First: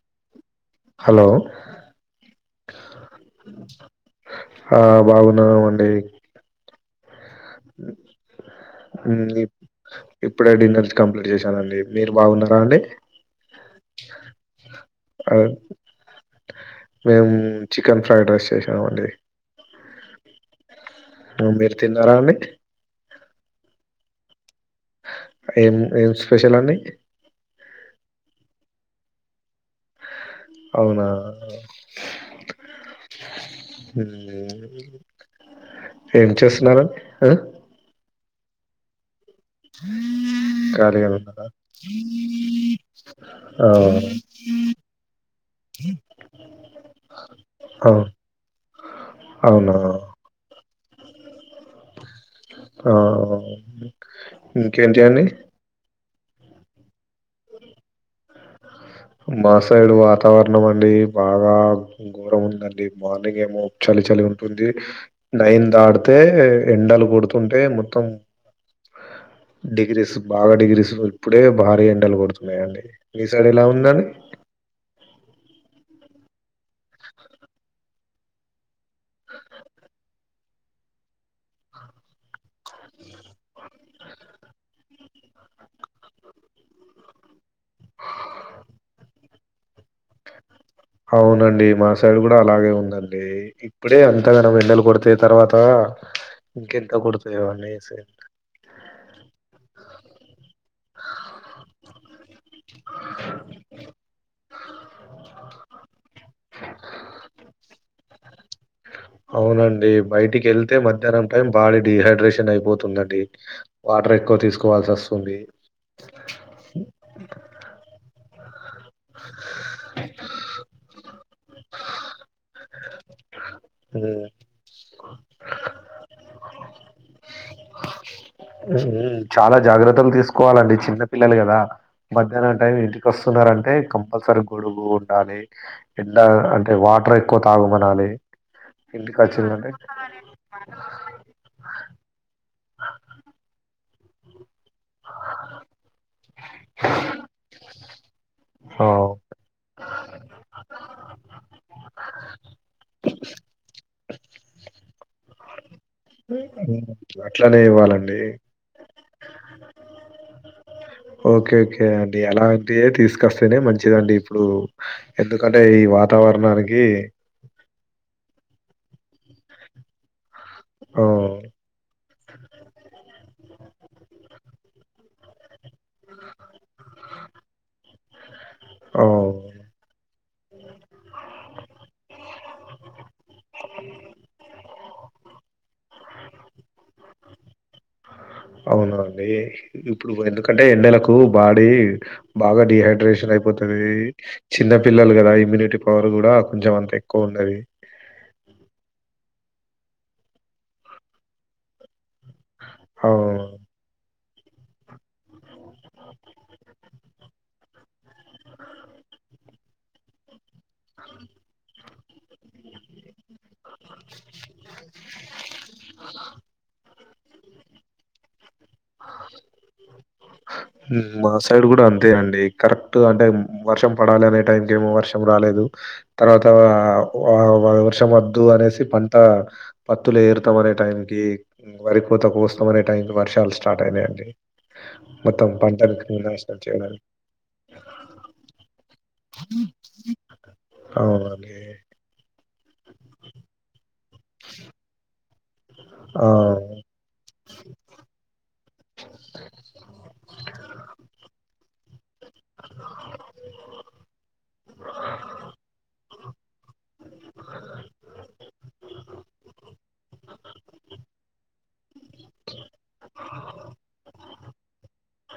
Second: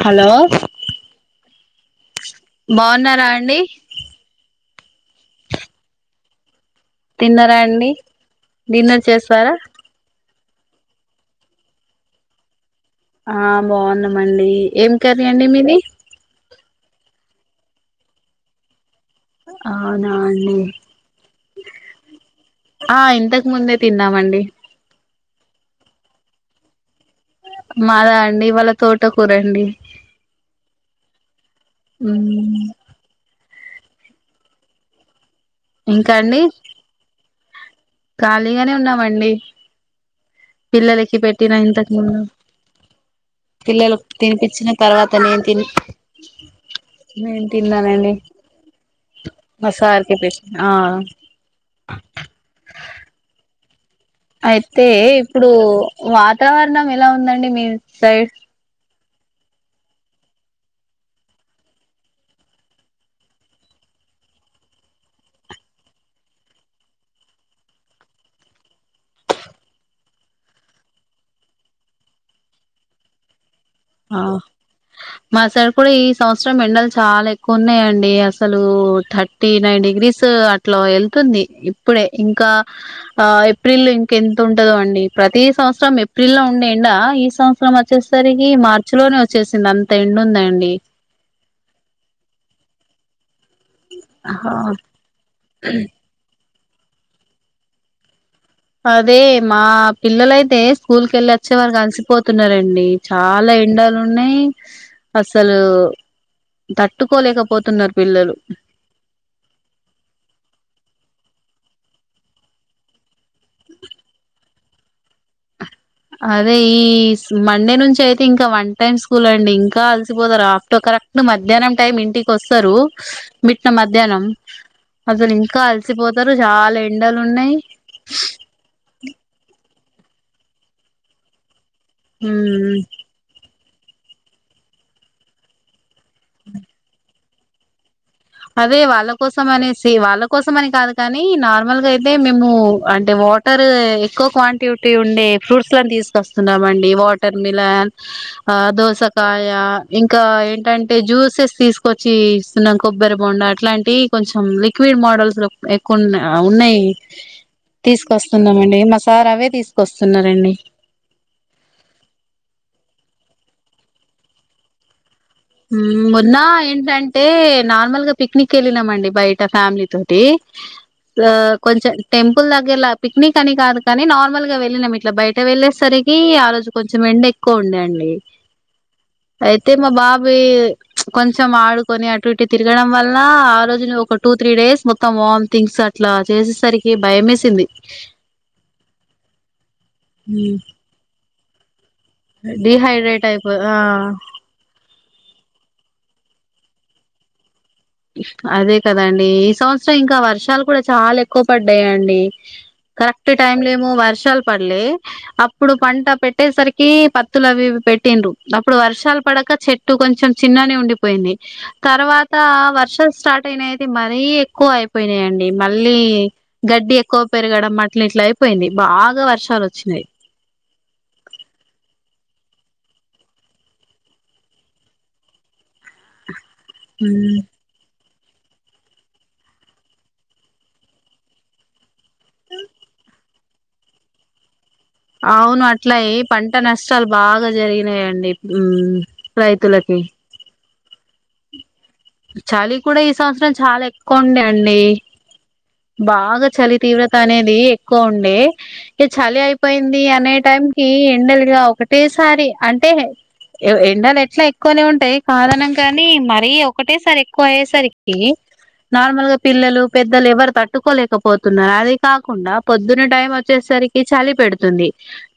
Hello hello బాగున్నరా అండి ఆ బాగున్నాం అండి తిన్నరా అండి డిన్నర్ ఉమ్, చేసారా ఇప్- ఇప్పుడే డిన్నర్స్ కంప్లీట్ చేశానండి మీరు బాగున్నారా అండి ఆ బాగున్నమండి ఏం కకర్రీ ఆ, అండి మీది మేము చికెన్ ఫ్రైడ్ రైస్ చేసాం అండి అవునా అండి మీరు తిన్నారా అండి ఆ ఇంతకు ముందే తిన్నామండి ఏం ఏం స్పెషల్ అండి. మాదా అండి ఇవాళ తోట కూరండి. అవునా ఊ ఊ ఇంకా ఏం అండి చేస్తున్నారు. హ ఖాళీగానే ఉన్నామండి. పిల్లలకి ఖాళీగానే ఉన్నారా పెట్టిన ఇంతకు ముందు ఆ పిల్లలకి తినిపించిన తర్వాత నేను తిని నేను ఆ, తిన్నానండి మా అవునా సార్కి పెట్టినా ఆ ఆ అయితే ఇంకేంటి అండి ఇప్పుడు వాతావరణం ఎలా ఉందండి మీ సైడ్ మా సైడ్ వాతావరణం అండి బాగా ఘోరం ఉందండి మార్నింగ్ ఏమో చలి చలి ఉంటుంది. నైన్ దాడితే ఎండలు కొడుతుంటే మొత్తం డిగ్రీస్ బాగా డిగ్రీస్ ఇప్పుడే భారీ ఎండలు కొడుతున్నాయండి మీ సైడ్ ఎలా ఉంది. ఆ మాసైడ్ కూడా ఈ సంవత్సరం ఎండలు చాలా ఎక్కువ ఉన్నాయండి అసలు థర్టీ నైన్ డిగ్రీస్ అట్లా వెళ్తుంది ఇప్పుడే ఇంకా ఆ ఏప్రిల్లో ఇంకెంతుంటదో అండి. ప్రతి సంవత్సరం ఏప్రిల్ లో ఉండే ఎండ ఈ సం సంవత్సరం వచ్చేసరికి మార్ కొచ్చేసింది అంత ఎండుందండి. ఔనండి మా సైడ్ గూడా అలాగే ఉందండి. ఇప్పుడే అంతగనం వెండలు కొడితే తర్వాత ఇంకెంత గొడతయో అనేసి అదే మా పిల్లలయితే స్కూల్కెళ్ళొచ్చే వరికి అలిసిపోతున్నారండి. చాలా ఎండలున్నాయి అసలు ఒ తట్టుకోలేకపోతున్నారు పిల్లలు ద్యాన్నం టైం బాడీ డీహైడ్రేషన్ అయిపోతుందండి. వాటర్ ఎక్కువ తీస్ కోవాల్సొస్తుంది. అదే ఈ మండే నుంచైతే ఇంక్ తొ వన్ వన్ టైం స్కూలో అండి ఇంకా అలసిపోతారు ఆఫ్టర్ కరెక్ట్ మధ్యాహ్నం టైం ఇంటికొస్తారు. మిట్ట ఉమ్, మధ్యాహ్నం అసలు ఇంకా అలసిపోతారు చాలా ఎండలున్నాయ్. ఉమ్, చాలా జాగ్రత్తలు తీసుకోవాలండి చిన్న పిల్లలు గదా మధ్యానం ఉమ్ టైం ఇంటికొస్తున్నారంటే కంపల్సరి గొడుగు ఉండాలి. ఎండ అంటే వాటరె ఎక్కువ తాగు మనాలి అదే వాళ్ళ కోసం అనేసి వాళ్ళ కోసం అని కాదు కానీ నార్మల్గా అయితే మేము అంటే వాటరే ఎక్కువ క్వాన్ క్వాంటిటీ ఉండే ఫ్రూట్స్ లను తీస్కొస్తున్నామండి వాటర్ మిలన్ ఆ దోసకాయ ఇంకా ఏంటంటే జ్యూసెస్ తీస్కొచ్చి ఇస్తున్నాం కొబ్బరి బోండా అట్లాంటివి కొంచెం లిక్విడ్ మోడల్స్ లో ఎక్కువ ఉమ్, ఉన్నయ్ అట్లనే ఇవ్వాలండి తీసుకొస్తున్నామండి మస్ సార్ అవే తీస్కొస్తున్నారండి ఓకేకే అండి అలాంటివే తీసుకొస్తేనే మంచిదండి ఇప్పుడు ఎందుకంటే ఈ మ్మ్ మొన్న వాతావరణానికి ఏంటంటే నార్మల్ గా పిక్నిక్ కి వెళ్ళినాంమండి బయట ఫ్యామిలీ తోటి ఆ కొంచెం టెంపుల్ దగ్గరలా పిక్నిక్ అని కాదు కానీ నార్మల్ గా వెళ్ళినాం ఇట్లా బయట వెళ్ళేసరికి ఆ రోజు కొంచెం ఎండ ఎక్కువ ఉంది అండీ ఆ అయితే మా బాబ్ కొంచం ఆడుకొని అ అటు ఇటు తిరగడం వల్ల ఆ రోజు ఒక టూ త్రీ డేస్ మొత్తం వామ్తింగ్స్ అట్లా చేసేసరికి భయమేసింది అవునా అండి ఇప్పుడు మ్మ్ ఎందుకంటే ఎండలకు బాడీ బాగా డిహైడ్రేట్ డిహైడ్రేషన్ అయిపో ఆ అయిపోతది చిన్న పిల్లలు కదా ఇమ్యూనిటీ పవర్ కూడా కొంచెం అంత ఎక్కువ ఉండదు అదే కదండి ఈ సంవత్సరం ఇంకా వర్షాలు కూడా చాలా ఎక్కువ పడ్డాయండి ఆ కరెక్ట్ టైమ్ లే ఏమో వర్షాలు పల్లే అప్పుడు పంట పెట్టేసరికి పత్తులు అవి పెట్టిండ్రు అప్పుడు వర్షాలు పడక చెట్టు కొంచెం చిన్ననే ఉండిపోయింది తర్వాత వర్షం స్టార్ట్ అయితే మరీ ఎక్కువ అయిపోయినాయండి మళ్ళీ గడ్డి ఎక్కువ పెరుగడం అట్లా ఇట్లయి పోయింది బాగా వర్షాలు వచ్చినాయి మా సైడ్ కూడా అంతే అండి కరెక్ట్ అంటే వర్షం పడాలి అనే టైంకి ఏమో వర్షం రాలేదు తర్వాత ఉమ్. వర్షం వ వద్దు అనేసి పంట పత్తులు ఏరుతాం అనే టైముకి వరి కోత కోస్తామనే టైంకి వర్షాలు సా స్టార్ట్ అయినాయండి. అవును అట్లాయి పంటని పంట నాశనం చేయడానికి నష్టాలు బాగా జరిగినాయండి ఉమ్మ్ రైతులకి. అవునండి. చలి కూడా ఈ సంవత్సరం చాలా ఎక్, కుండే అండి. ఆ బాగా చలి తీవ్రత అనేది ఎక్కువ ఉండే ఇక చలి అయిపోయింది. అనే టైం కి ఎండలుగావు. ఫేస్. ఒకసారి అంటే ఎండలు ఎట్లా ఎక్కువనే ఉంటాయి. కారణంగానీ మారి ఒకటే సరికి ఎక్కువ ఐయ్యేసరికి నార్మల్ గా పిల్లలు పెద్దలు. తట్టుకోలేకపోతున్నారు. అది కాకుండా పొద్దున్న టైం వచ్చేసరికి చలి పెడుతుంది.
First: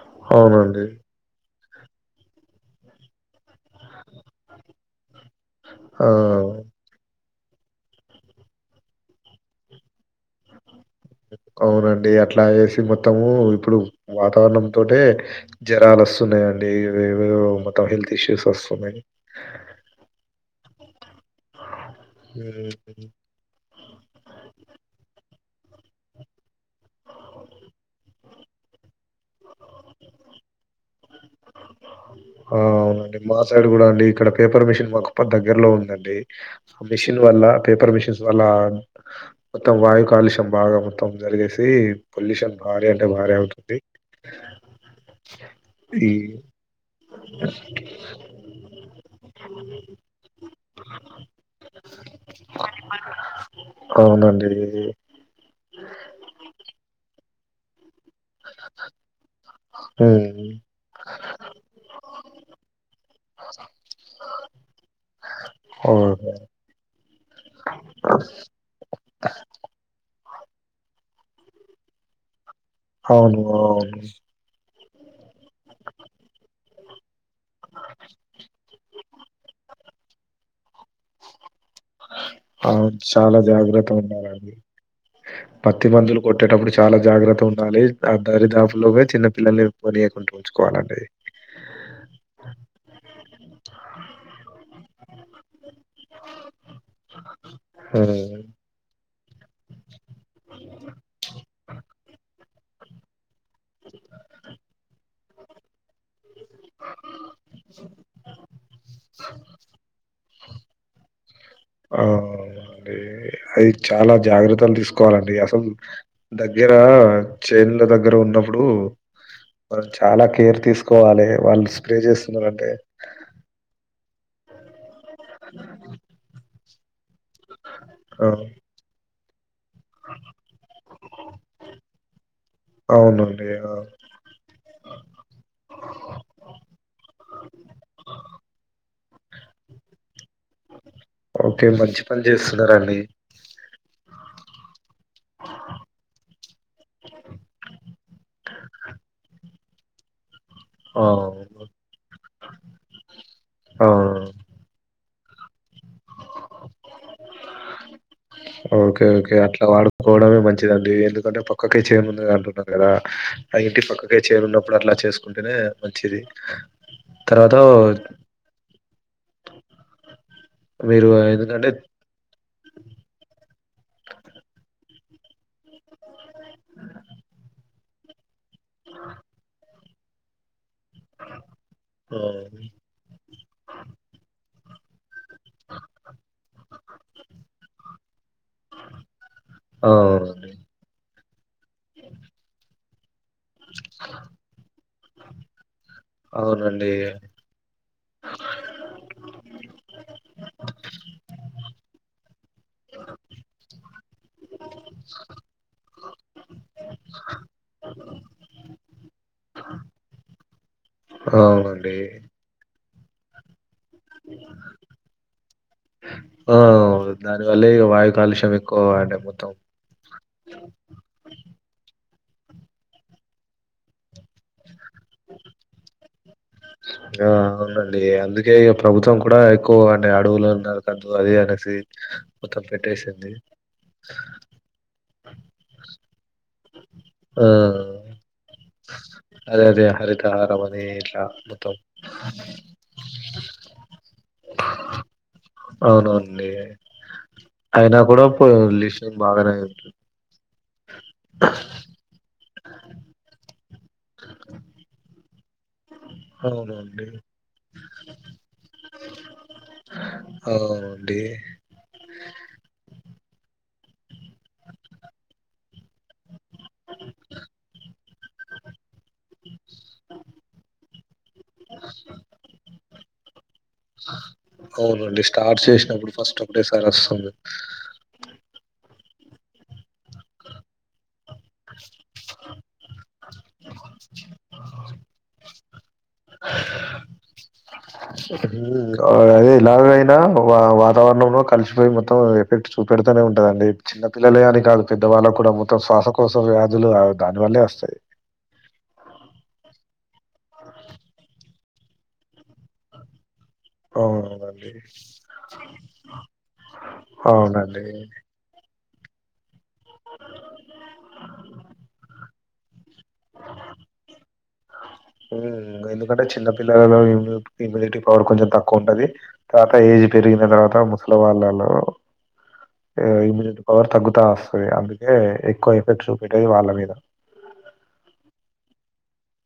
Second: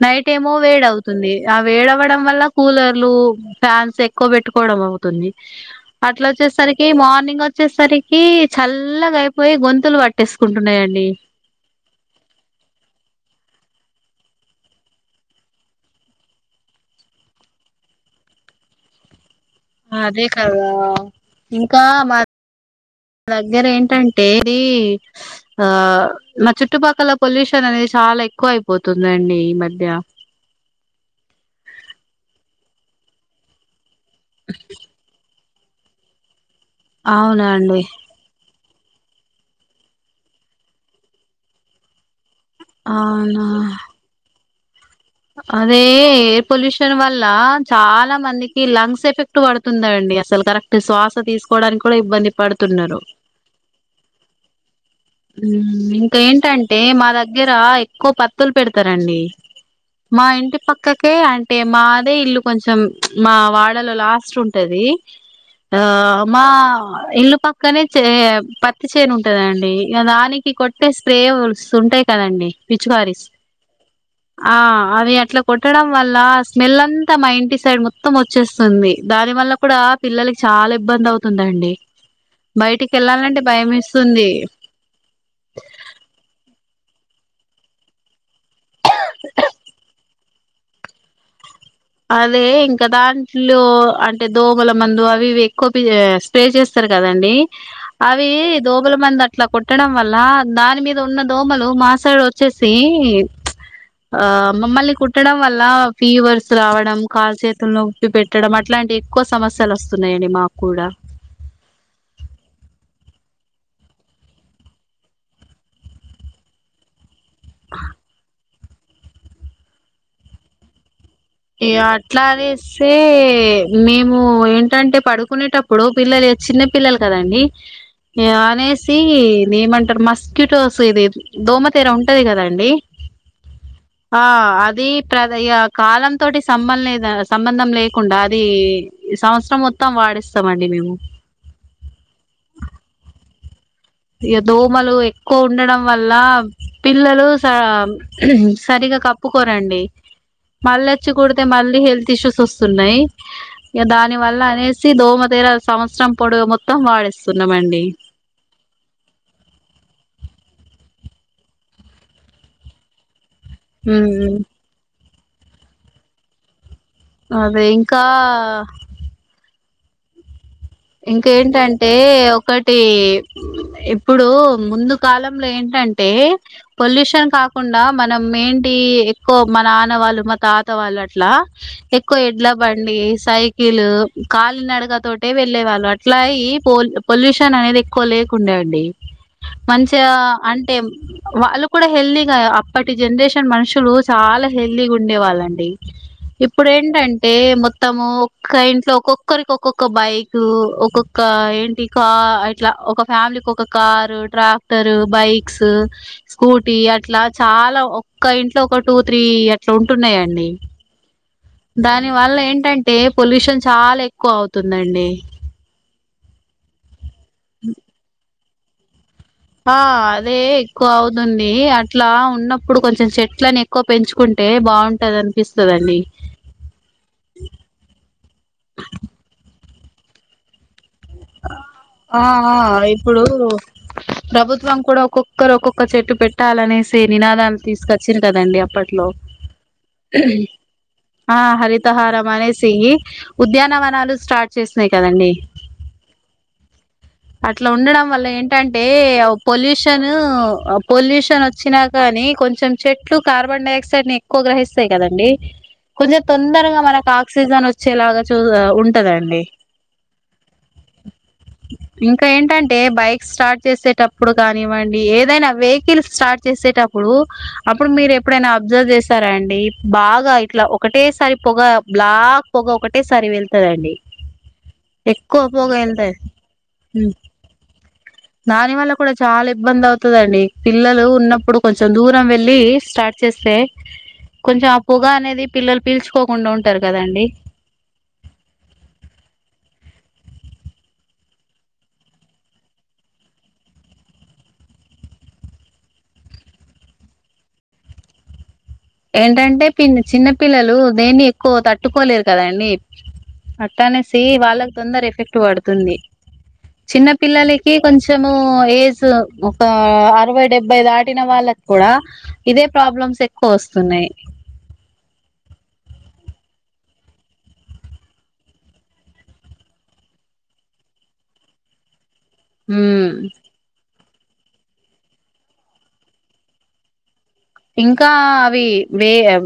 నైట్ ఏమో వేడ అవునండి అవుతుంది. ఆహ్ వేడవడం వల్ల కూలర్లు. ఫ్యాన్స్ ఎక్కువ పెట్టుకోవడం అవుత్ కొన్ని అట్లా ఆ వచ్చేసరికి మార్నింగ్ వచ్చి. వచ్చేసరికి చల్లగా అయిపోయి గొంతులు పాటేసి తెేసుకుంటున్నాయండి. అవునండి అట్లా చేసి మొత్తము ఇప్. ఇప్పుడు వాతావరణంతోటే జ్వరాలు వస్తున్నాయి అండి. ఏవేవో మొత్తం హెల్త్ ఇష్యూస్ వస్తున్నాయి. అదే కాదా. ఇంకా మా హ్మ్. మా దగ్గర ఏంటంటే ఇది. ఆహ్ మా చుట్టుపక్కల పొల్యూషన్ అనేది చాలా ఎక్కువ అయిపోతుందండి ఈ మధ్య. ఆహ్ అవునండి మా సైడ్ కూడా అండి. ఇక్కడ పేపర్ మిషన్ మాకూ దగ్గరలో ఉంది. అండి. పొల్యూషన్ వల్ల అవునండి పేపర్ మిషిన్స్ వల్ల, మొత్తం వాయు కాలుష్యం బాగా మొత్తం జరిగేసి, పొల్యూషన్ భారీ అంటే భారీ అవునా అవుతుంది. అదే. ఏ ఈ ఎయిర్ పొల్యూషన్ వల్ల చాలా మందికి లంగ్స్ ఎఫెక్ట్ పడుతుందండి. అసలు కరెక్ట్ శ్వాస తీసుకోవడానికి కూడా ఇబ్బంది పడుతున్నారు. అవునండి. ఉమ్ ఇంకా ఏంటంటే మా దగ్గర దగ్గర ఏక్ ఎక్కువ పత్తులు పెడతారండి. మా హ్మ్. ఇంటి పక్కకే అంటే మాదే ఇల్లు కొంచెం ప్చ్ మా వాడలో లాస్ట్ ఉంటది. ఆహ్ అవును. మా ఇల్లు పక్కనే పత్తి చేను ఉంటదండి. దానికి కొట్టే స్ప్రేయర్స్ ఉంటాయి కదండి. పిచుకారిస్ అవును. అవును. ఆ అవి అట్లా కొట్టడం వల్ల స్మెల్ అం అంతా మా ఇంటి సైడ్ మొత్తం వచ్చేస్తుంది దాని వల్ల కూడా పిల్లలకి చాలా ఇబ్బంది అవుతుందండి అ బయటికి చాలా వెళ్ళాలంటే భయం జాగ్రత్తగా వేస్తుంది ఉండాలండి పత్తి మందులు కొట్టేటప్పుడు చాలా జాగ్రత్తగా ఉండాలి అం దరిదాఫు లోనే చిన్న పిల్లల్ని పోనియకుండ్రి ఉంచుకోవాలండి అదే ఇంకా దాంట్లో అంటే దోమల మందు అవి ఇవి కొద్దిగా స్ప్రే చేస్తారు కదండి అవి హ్మ్. దోమల మంద ఇట్లా కొట్టడం వల్ల దాని మీద ఉన్న దోమలు మా సైడు వచి వచ్చేసి ఆ అమ్మ మళ్లీ కు కుట్టడం వల్ల ఫీ రావడం కాలు చేతులను ఉప్పి పెట్టడం అట్లాంటి ఎక్కువ సమస్యలు వస్తున్నాయండి మాకు కూడా ఆ అ అది చాలా జాగ్రత్తలు తీసుకోవాలండి అసలు దగ్గర చేన్ల దగ్గర ఉన్న ఇప్పుడు మనం చాలా కేర్ తీసుకు ఇగ అట్లాదిస్తే మేము మేము ఏంటంటే పడుకునేటప్పుడు పిల్లలు వచ్చిన పిల్లలు కదండి ఆ! ఇగ అనేసి ఏమంటారు మస్క్యూటోస్ ఇది దోమతెర ఉంటది కదండి అవునండి. ఆ! ఆ అది ప్ర కాలం సంబం లేద సంబంధం లేకుండా అది సంవత్సరం మొత్తం వాడిస్తాండి మేము ఓకే. మంచి పని చేస్తున్నారండి. ఇగ దోమలు ఎక్కువ ఉండడం వల్ల పిల్లలు సరిగా కప్పుకోరండి మళ్ళ ఆ! వచ్చి కుడితే మళ్ళీ హెల్త్ ఇష్యూస్ వస్తున్నాయి ఇగ ఆ! దాని వల్ల అనేసి దోమలు ప సంవత్సరం పొడుగు మొత్తం వాడిస్తున్నామండి ఓకే ఓకే అట్లా వాడుకోవడమే మంచిదండి ఎందుకంటే పక్కకే చేను ఉంటుంది అంటున్నారు కదా అ ఇంటి పక్కకే చేను ఉన్నప్పుడు అట్లా చేసుకోస్ కుంటేనే మంచిది తర్వాత అదే ఇంకా మీరు ఎందుకంటే ఇంకేంటంటే ఒకటి ఇప్పుడు ముందు కాలంలో ఏంటంటే పొల్యూషన్ కాకుండా మన మెయిన్ ఎక్కువ మ నాన వాళ్ళు తాత్ వాళ్ళు అట్లా ఎక్కువ ఎడ్ల ఆ బండి సైకిలు కాల్ నడుగా తోటే వెళ్లే వాళ్ళు అట్లాయి పొల్యూషన్ అనేది ఎక్కువ లేకుండా ఉండే అండి మంచిగా అవునండి అంటే వాళ్ళు కూడా హెల్ ది గా అప్ ప్పటి జనరేషన్ మనుషులు చాలా హెల్దీగా ఉండే వాళ్ళండి. ఇప్పుడు అవునండి ఏంటంటే, మొత్తము ఒక్క ఇంట్లో ఒక్కొక్కరికి ఒక్క ఒక్క ఒక బైక్ ఒక్కొక్క ఏంటి కా అట్లా ఒక ఫ్యామిలీకి ఒక కారు, ట్రాక్టరు, బైక్స్, స్కూటీ అట్లా చాలా ఒక్క ఇంట్లో ఒక టూ త్రీ అట్లా ఉంటున్నాయండి. అవునండి దాని వల్ల ఏంటంటే పొల్యూషన్ చాలా ఎక్కువ అవుతుందండి. ఆ. దాని వల్లే వాయువు కాలుష్యంక్. కోండపో. ఆ అదే ఎక్కువ అవుతుంది అట్. ఇట్లా ఉన్నప్పుడు కొంచెం చెట్లని ఎక్కువ పెంచుకుంటే బాగుంటది అనిపిస్తదండి. ఆ అవునండి అందుకే ఇగ ప్రభుత్వం కూడా ఎక్కువ అంటే అడుగుతునర్. ఆ ఆ ఇప్పుడు పెట్టేసింది ప్రభుత్వం కూడ, ఒక్కొక్కరు, ఒక్కొక్క చెట్టు పెట్టాలనేసి, ఆ నినాదాలు తీసుకొచ్చిరి కదా అండి అప్పట్లో అదే అదే హరితహారం అని ఇట్లా ఆ మొత్తం హరి తాహారం అనేసి ఉద్యానవనాలు స్టార్ట్ చేసినయ్ కదండి. అవునండి అట్లా అయినా ఉండడం కూడా వల్ల ఏంటంటే పొల్యూషన్ బాగానే ఉంటుంది పొల్యూషను. పొల్యూషన్ వచ్చినా కానీ. కొంచెం చెట్లు కార్బన్ డై ఆక్సైడ్. కొన్ని ఎక్కువ గ్రహిస్తాయి కదండీ. కొంచెం తొందరగా అవునండి మనకు ఆక్సిజన్ వచ్చేలాగా చూ ఉంటదండి. అవునండి ఇంకా ఏంటంటే బైక్ స్టార్ట్ చేసే. అప్పుడు కానివ్వండి ఏదైనా, వెహికల్ స్టార్ట్ చేసేటప్పుడు, అప్పుడు మీరు ఎప్పుడైనా అబ్జర్వ్ చేసారా అండి. బాగా ఇట్లా ఒకటేసారి. పొగ బ్లాక్ పొగ ఒకటే సరి వెళ్తందండి. అవునండి స్టార్ట్ చేసినప్పుడు ఫస్ట్ అప్పుడే సారి వస్తమ్ దాని వల్ల కూడా చాలా ఇబ్బంది అవుతుందండి పిల్లలకు ఉన్నప్పు ఇప్పుడు కొంచెం దూరం వెళ్ళి స్టార్ట్ చేస్తే, కొంచెం ఆ పొగ అనేది పిల్లలు పీల్చుకోకుండా ఉంటారు. కదండి. అదే ఇలాగైనా వా వాతావరణంలో కలిసిపోయి మొత్తం అది ఎలాగైనా వాతావరణం కలిసిపోయి ఎఫెక్ట్ చూపెడుతనే ఉంటదండి చిన్న పిల్లలే అని కాదు పెద్దవాళ్ళకు కూడా మొత్తం శ్వాసకోస వ్యాధులు దానివల్లే వస్తాయి ఏంటంటే ప చిన్న పిల్లలు దేన్ని ఎక్కువ తట్టుకోలేరు కదండి అట్ట అనేసి అవునండి వాళ్ళకి తొందర ఎఫెక్ట్ పడుతుంది చిన్న పిల్లలకి అవునండి కొంచము ఏజ్ ఒక అరవై డెబ్బై దాటిన వాళ్ళకి కూడా ఇదే ప్రాబ్లమ్స్ ఎక్కు ఫస్ గలు ఎందుకంటే చిన్న పిల్లలలో ఇ ఇమ్యూనిటీ పవర్ కొంచెం తక్కువ ఉంటది తర్వాత ఏజ్ పెరిగిన తర్వాత ముసలి వాళ్ళలో ఉమ్ ఇమ్యూనిటీ పవర్ తగు వస్తుంది అందుకే ఎక్కువ ఎఫెక్ట్ చూపట్టది వాళ్ళ మీద ఇంకా అవి వ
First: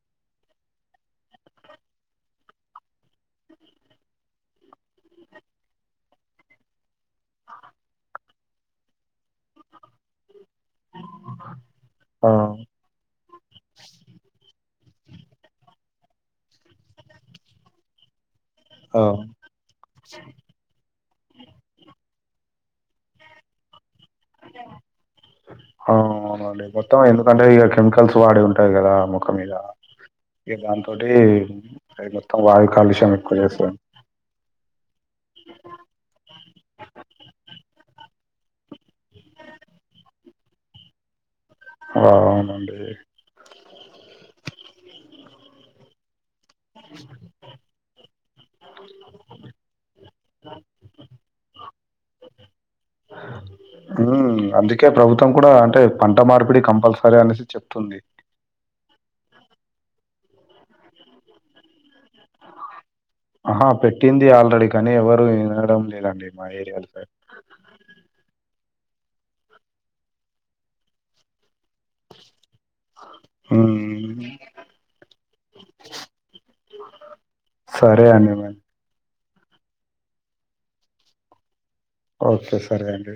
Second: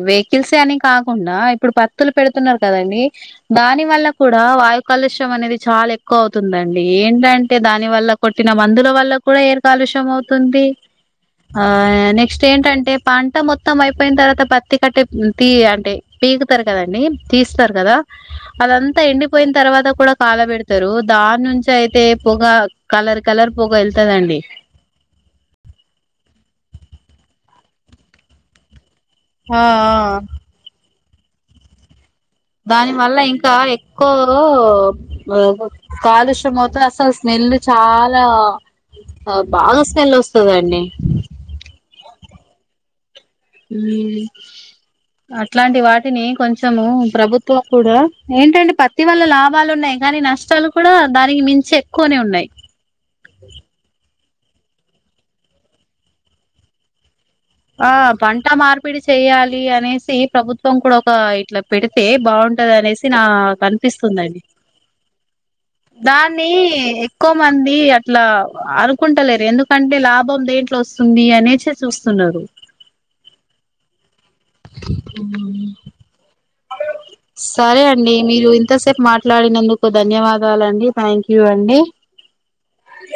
వెహికల్స్ అని కాకుండా ఇప్పుడు పత్తులు పెడుతున్నారు కదండీ దాని వల్ల కూడా వాయు కాలుష్యం అనేది చాలా ఎక్కువ అవుతుందండి ఏంటంటే దాని వల్ల కొట్టిన మందుల వల్ల కూడా ఏరు కాలుష్యం అవు తుంది ఆ ఆ నెక్స్ట్ ఏంటంటే పంట మొత్తం అయిపోయిన తర్వాత పత్తి కట్టే తీ అంటే పీగుతారు కదండి తీస్తారు కదా అదంతా ఆ ఎండిపోయిన తర్వాత కూడా కాల పెడతారు దాని నుంచి అయితే పొగ కలర్ కలర్ పొగ వెళ్తదండి హ అనే మొత్తం ఎందుకంటే ఇక కెమికల్స్ వాడి ఉంటాయి కదా ముఖం మీద ఆ ఆ ఏదాంత ఒకటి దాని వల్ల ఇంకా ఎక్కువ కాలుష్యం అవుతే అసలు స్మెల్ చాలా చాల బాగా స్మెల్ వస్తుందండి ఆ అవునండి ఉమ్ అట్లాంటి వాటిని కొంచెం కొంచెము ప్రభుత్వం కూడా ఏంటంటే పత్తి వల్ల లాభాలు ఉన్నాయి కానీ నష్టాలు కూడా దానికి మించి ఎక్కువనే ఉన్నాయి ఉమ్, అందుకే ప్రభుత్వం కూడా అంటే పంట మార్పిడి కంపల్సరీ అనే ఆ పంట మార్పిడి చెయ్యాలి అనేసి ప్రభుత్వం కొంకడు ఒక ఇట్లా పెడితే బాగుంటది అనే నా ఆహా పెట్టింది కనిపిస్తుందిండి ఆల్రెడీ కానీ ఎవరు వినడం లేదండి మా దాన్ని ఏరియాలో సైడ్ ఎక్కువ మంది అట్లా అనుకుంటలేరు ఎందుకంటే లాభం దేంట్లో వస్తుంది అనేసి చూస్తున్నారు ఉమ్ సరే అండి మీరు ఇంతసేపు మాట్ మాట్లాడినందుకు ధన్యవాదాలండి థ్యాంక్ యూ అండి ఓకే సరే అండి